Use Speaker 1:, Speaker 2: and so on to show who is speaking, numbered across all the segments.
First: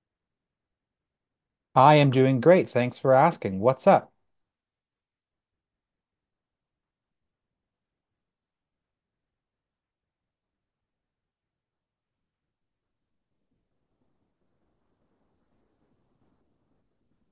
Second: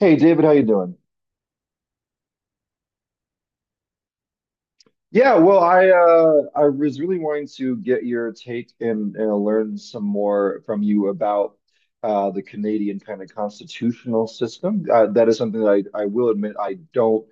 Speaker 1: Hey David, how you doing?
Speaker 2: I am doing great. Thanks for asking. What's up?
Speaker 1: Yeah, well, I was really wanting to get your take and learn some more from you about the Canadian kind of constitutional system. That is something that I will admit I don't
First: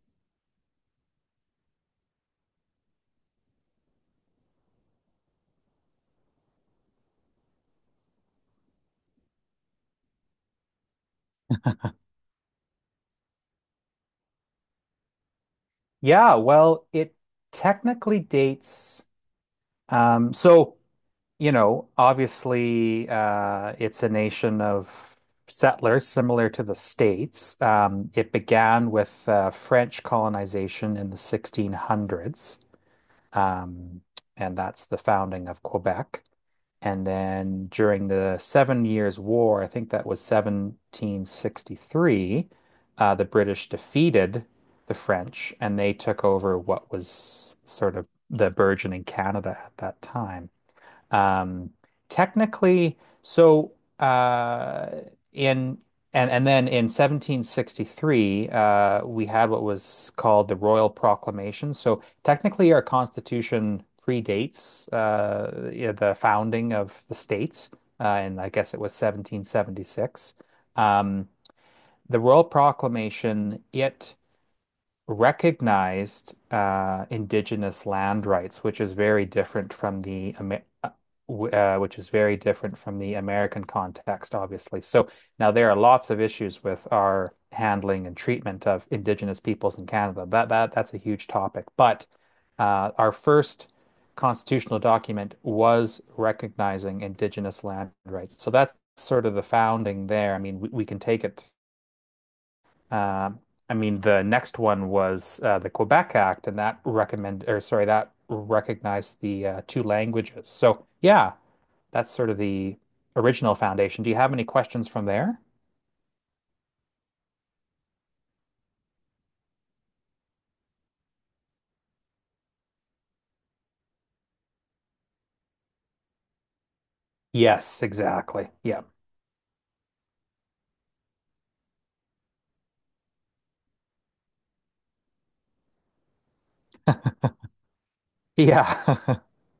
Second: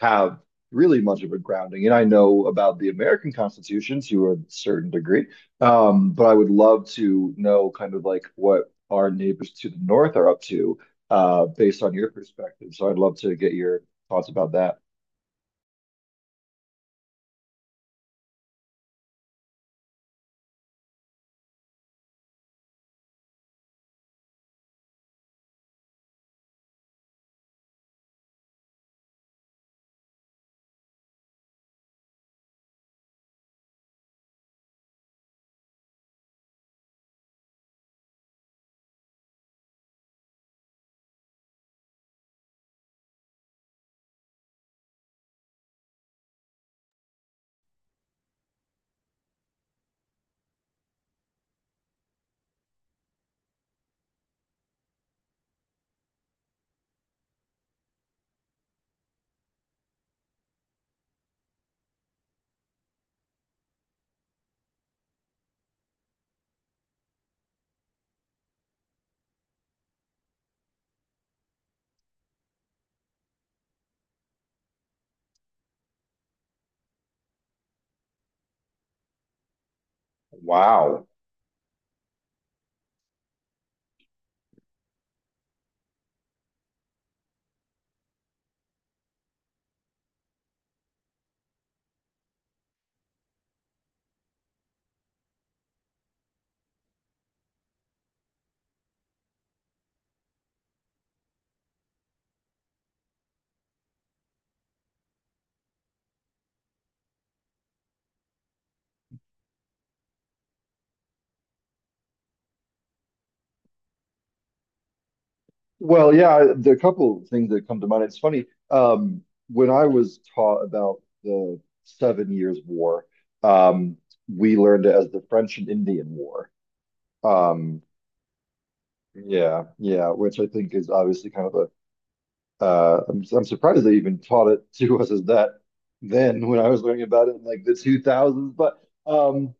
Speaker 1: have really much of a grounding in. I know about the American Constitution to a certain degree, but I would love to know kind of like what our neighbors to the north are up to based on your perspective. So I'd love to get your thoughts about that.
Speaker 2: Yeah, well, it technically dates. Um, so, obviously, it's a nation of settlers similar to the States. It began with French colonization in the 1600s, um, and that's the founding of Quebec. And then during the Seven Years' War, I think that was 1763, the British defeated the French and they took over what was sort of the burgeoning Canada at that time. Um, technically, so uh, in And then in 1763, we had what was called the Royal Proclamation. So technically, our Constitution predates yeah, the founding of the states, and I guess it was 1776. Um, the Royal Proclamation, it recognized indigenous land rights, which is very different from the
Speaker 1: Wow.
Speaker 2: Which is very different from the American context, obviously. So now there are lots of issues with our handling and treatment of indigenous peoples in Canada. That's a huge topic. But our first constitutional document was recognizing indigenous land rights. So that's sort of the founding there. I mean, we can take it uh, I mean, the next one was the Quebec Act, and that recognized the two languages. So yeah, that's sort of the original foundation. Do you have any questions from there?
Speaker 1: Well, yeah, there are a couple of things that come to mind. It's funny, um, when I was taught about the Seven Years' War, um, we learned it as the French and Indian War. Um,
Speaker 2: Yes, exactly. Yeah.
Speaker 1: yeah, yeah, which I think is obviously kind of I'm surprised they even taught it to us as that then when I was learning about it in like the 2000s. But
Speaker 2: Yeah.
Speaker 1: um,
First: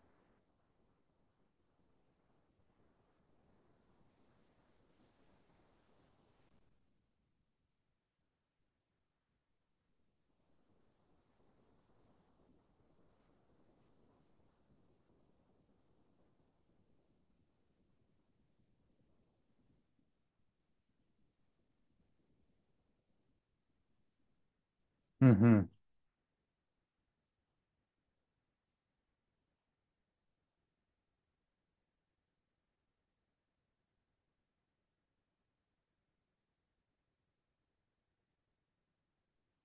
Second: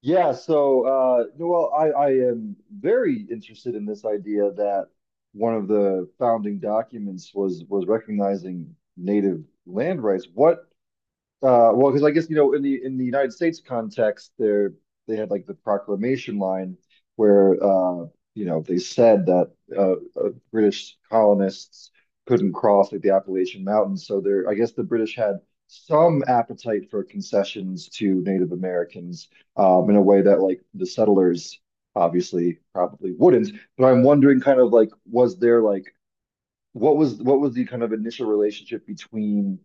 Speaker 1: yeah, so Noel, I am very interested in this idea that one of the founding documents was recognizing native land rights. What well, because I guess you know, in the United States context, there they had like the proclamation line where you know they said that uh, British colonists couldn't cross like the Appalachian Mountains. So there, I guess the British had
Speaker 2: hmm
Speaker 1: some appetite for concessions to Native Americans in a way that like the settlers obviously probably wouldn't. But I'm wondering, kind of like, was there like what was the kind of initial relationship between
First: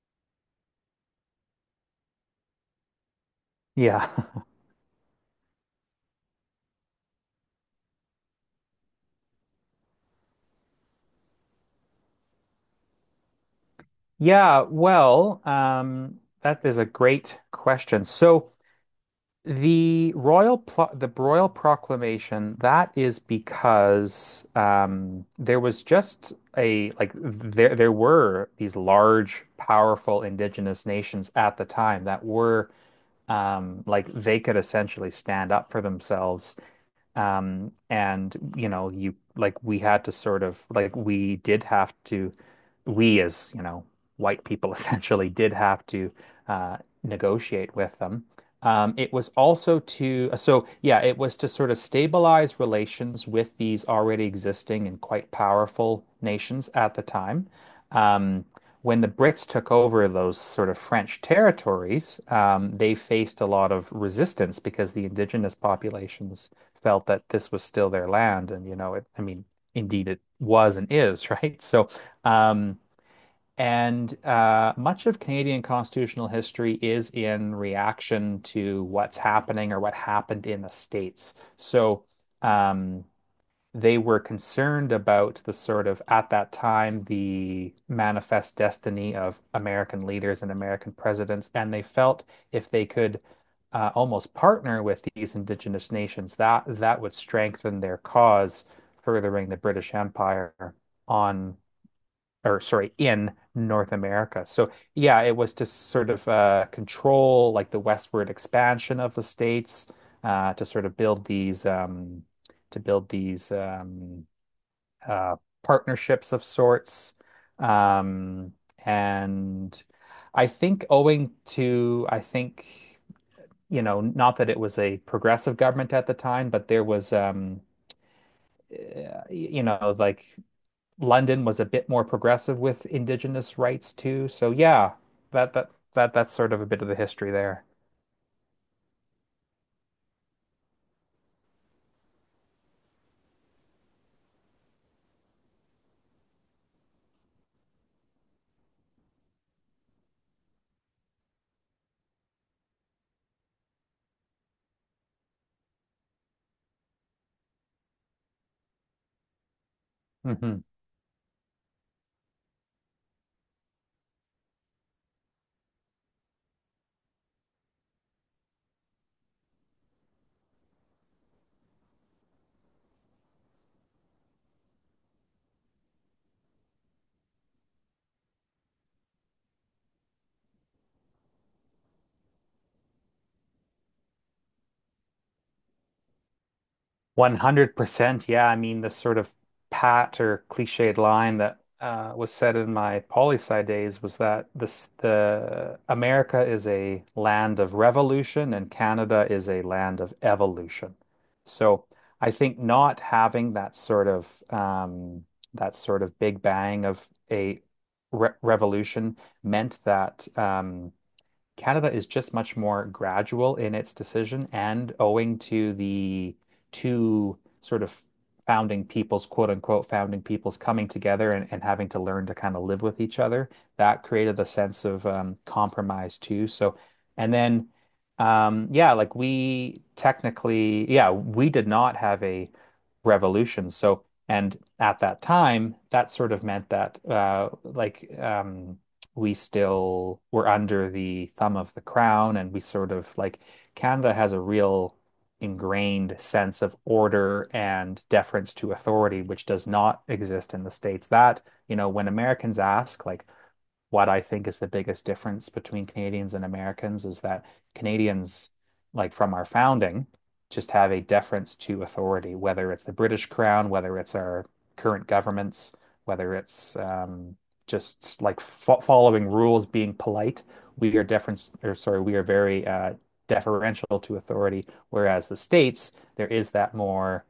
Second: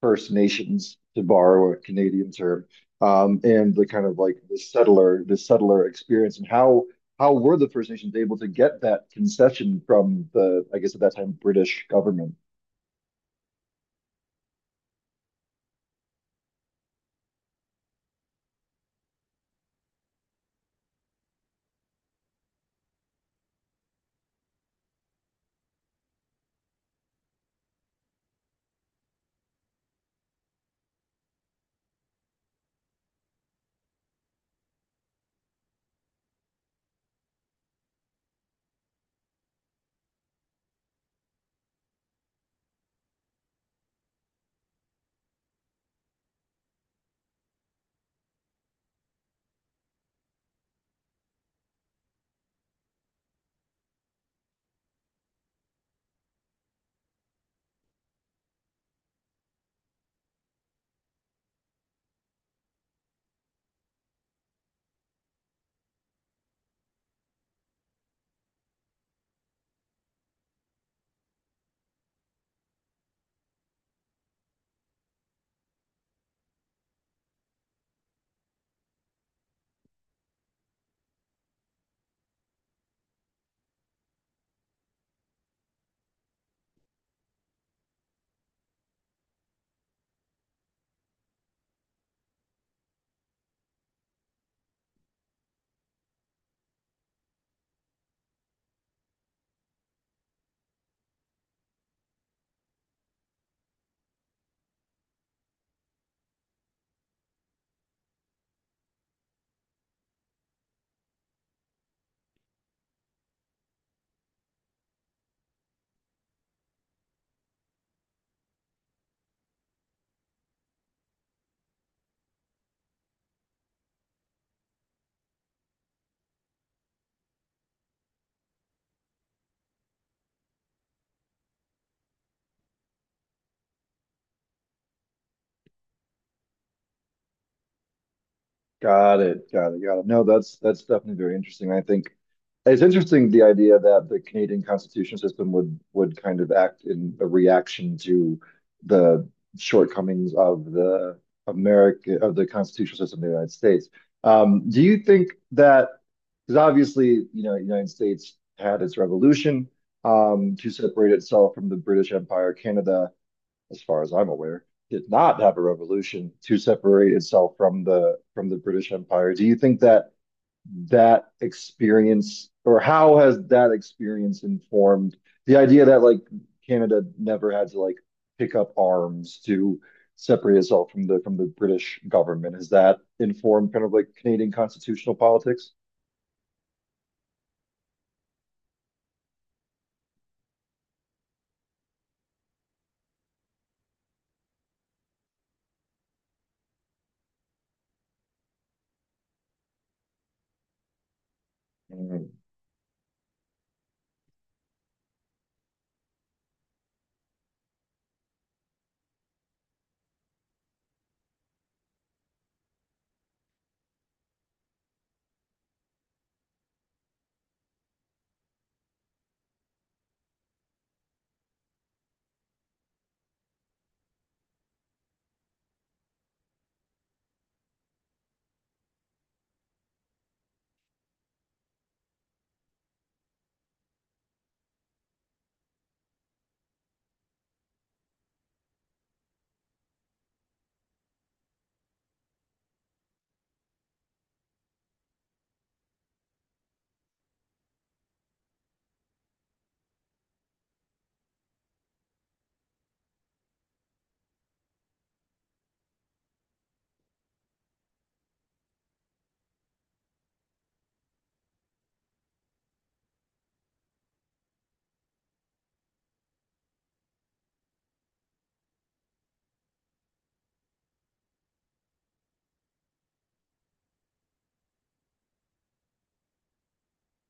Speaker 1: First Nations, to borrow a Canadian term, and the kind
Speaker 2: Yeah.
Speaker 1: of like the settler experience, and how were the First Nations able to get that concession from the, I guess at that time, British government?
Speaker 2: Yeah. Well, that is a great question. So. The royal proclamation, that is because there was just a like there were these large, powerful indigenous nations at the time that were like they could essentially stand up for themselves. And you know, you like we had to we did have to we as, you know, white people essentially did have to uh, negotiate with them. It was also to, so yeah, it was to sort of stabilize relations with these already existing and quite powerful nations at the time. Um, when the Brits took over those sort of French territories, they faced a lot of resistance because the indigenous populations felt that this was still their land. And, you know, I mean, indeed it was and is, right? So, um, and much of Canadian constitutional history is in reaction to what's happening or what happened in the States. So um, they were concerned about the sort of, at that time, the manifest destiny of American leaders and American presidents. And they felt if they could almost partner with these indigenous nations, that that would strengthen their cause, furthering the British Empire on in North America. So yeah, it was to sort of control like the westward expansion of the states to sort of build these to build these uh, partnerships of sorts. Um, and I think owing to I think you know, not that it was a progressive government at the time, but there was uh, you know, like London was a bit more progressive with indigenous rights too. So yeah, that's sort of a bit of the history there.
Speaker 1: Got it. Got it. Got it. No, that's definitely very interesting. I think it's interesting the idea that the Canadian constitutional system would kind of act in a reaction to the shortcomings of the constitutional system in the United States. Do you think that because obviously, you know, the United States had its revolution
Speaker 2: Hmm
Speaker 1: to separate itself from the British Empire, Canada, as far as I'm aware, did not have a revolution to separate itself from the British Empire. Do you think that that experience or how has that experience informed the idea that like Canada never had to like pick up arms to separate itself from the British government? Has that informed kind of like Canadian constitutional politics?
Speaker 2: 100%. Yeah, I mean, the sort of pat or cliched line that was said in my poli sci days was that this the America is a land of revolution and Canada is a land of evolution. So I
Speaker 1: Mm.
Speaker 2: think not having that sort of big bang of a re revolution meant that Canada is just much more gradual in its decision, and owing to the two sort of founding peoples, quote unquote, founding peoples coming together and having to learn to kind of live with each other, that created a sense of compromise too. And then, yeah, like we technically, yeah, we did not have a revolution. So, and at that time, that sort of meant that we still were under the thumb of the crown and we Canada has a real ingrained sense of order and deference to authority which does not exist in the States. That You know, when Americans ask like what I think is the biggest difference between Canadians and Americans is that Canadians, like from our founding, just have a deference to authority, whether it's the British Crown, whether it's our current governments, whether it's just like fo following rules, being polite. We are deference, or sorry, we are very deferential to authority. Whereas the States, there is that more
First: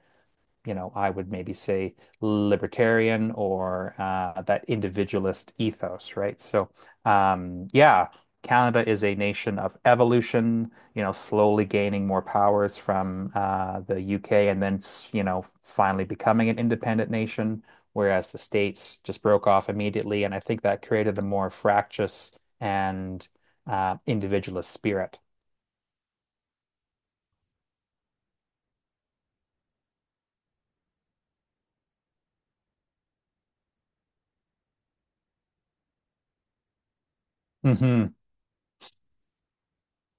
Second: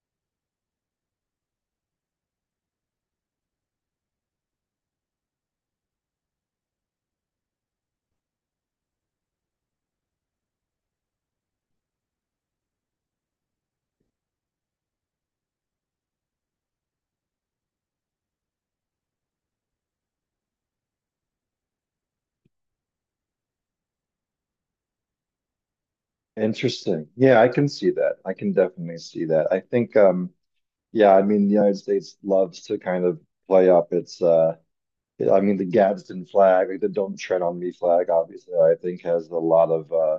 Speaker 2: you know, I would maybe say libertarian or that individualist ethos, right? Yeah, Canada is a nation of evolution, you know, slowly gaining more powers from the UK and then, you know, finally becoming an independent nation, whereas the States just broke off immediately. And I think that created a more fractious and individualist spirit.
Speaker 1: Interesting. Yeah, I can see that. I can definitely see that. I think yeah, I mean, the United States loves to kind of play up its I mean the Gadsden flag, like the Don't Tread on Me flag,
Speaker 2: Hmm
Speaker 1: obviously, I think has a lot of uh,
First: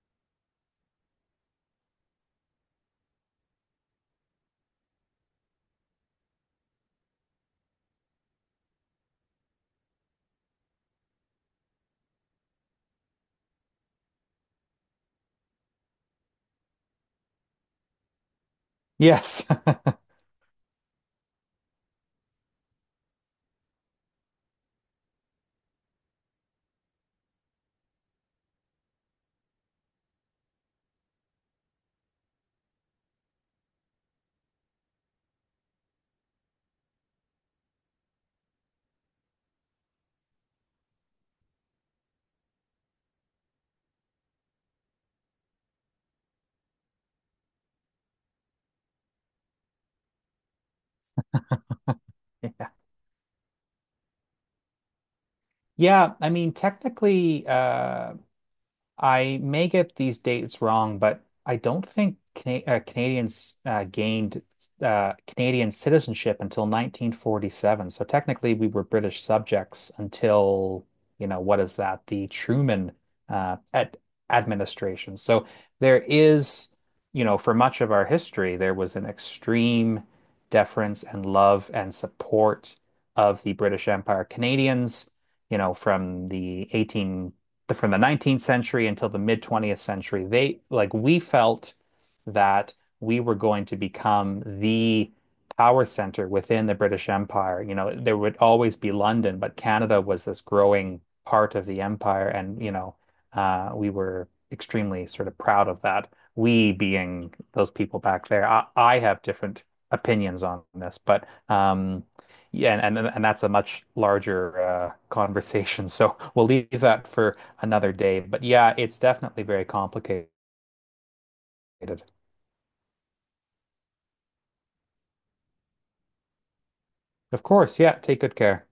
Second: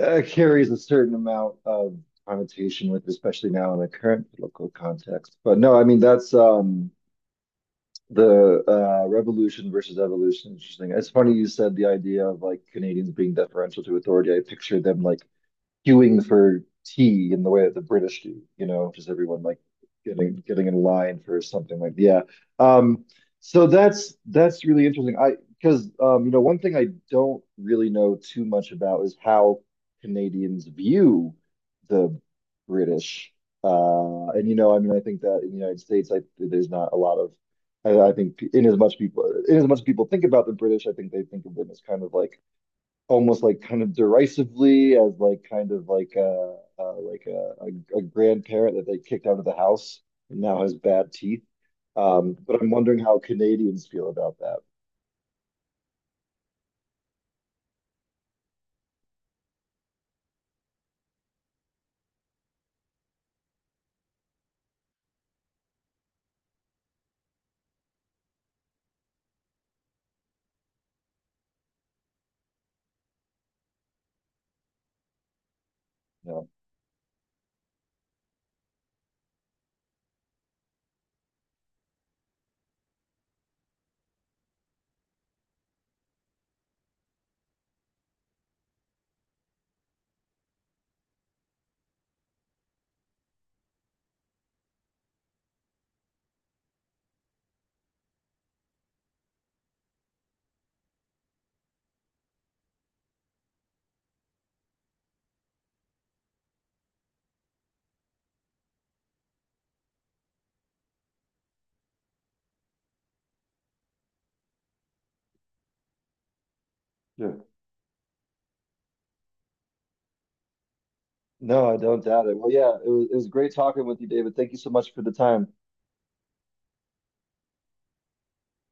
Speaker 1: uh carries a certain amount of connotation with, especially now in the current political context. But no, I mean that's the revolution versus evolution. Interesting. It's funny you said the idea of like Canadians being deferential to authority. I pictured them like queuing for tea in the way that the British do, you know, just everyone
Speaker 2: Yes.
Speaker 1: like getting in line for something like yeah. Um, so that's really interesting. I, because you know, one thing I don't really know too much about is how Canadians view the British. And you know, I mean, I think that in the United States, I there's not a lot of I think in as much people think about the British, I think they think of them as kind of like almost like kind of derisively as like kind of like a grandparent that they kicked out of the house and now has bad teeth. But
Speaker 2: Yeah.
Speaker 1: I'm wondering how Canadians feel about that.
Speaker 2: Yeah, I mean, technically, I may get these dates wrong, but I don't think Canadians gained Canadian citizenship until 1947. So technically, we were British subjects until, you know, what is that? The Truman ad administration. So there
Speaker 1: You know?
Speaker 2: is, you know, for much of our history, there was an extreme deference and love and support of the British Empire. Canadians you know, from the 19th century until the mid 20th century, they like we felt that we were going to become the power center within the British Empire. You know, there would always be London, but Canada was this growing part of the empire, and you know, we were extremely sort of proud of that. We being those people back there. I have different opinions on this, but yeah, and that's a much larger conversation. So we'll leave that
Speaker 1: Yeah.
Speaker 2: for another day. But yeah, it's definitely very complicated.
Speaker 1: No, I don't doubt it. Well, yeah, it was great talking with you, David. Thank you so much for the time.
Speaker 2: Of course, yeah, take good care.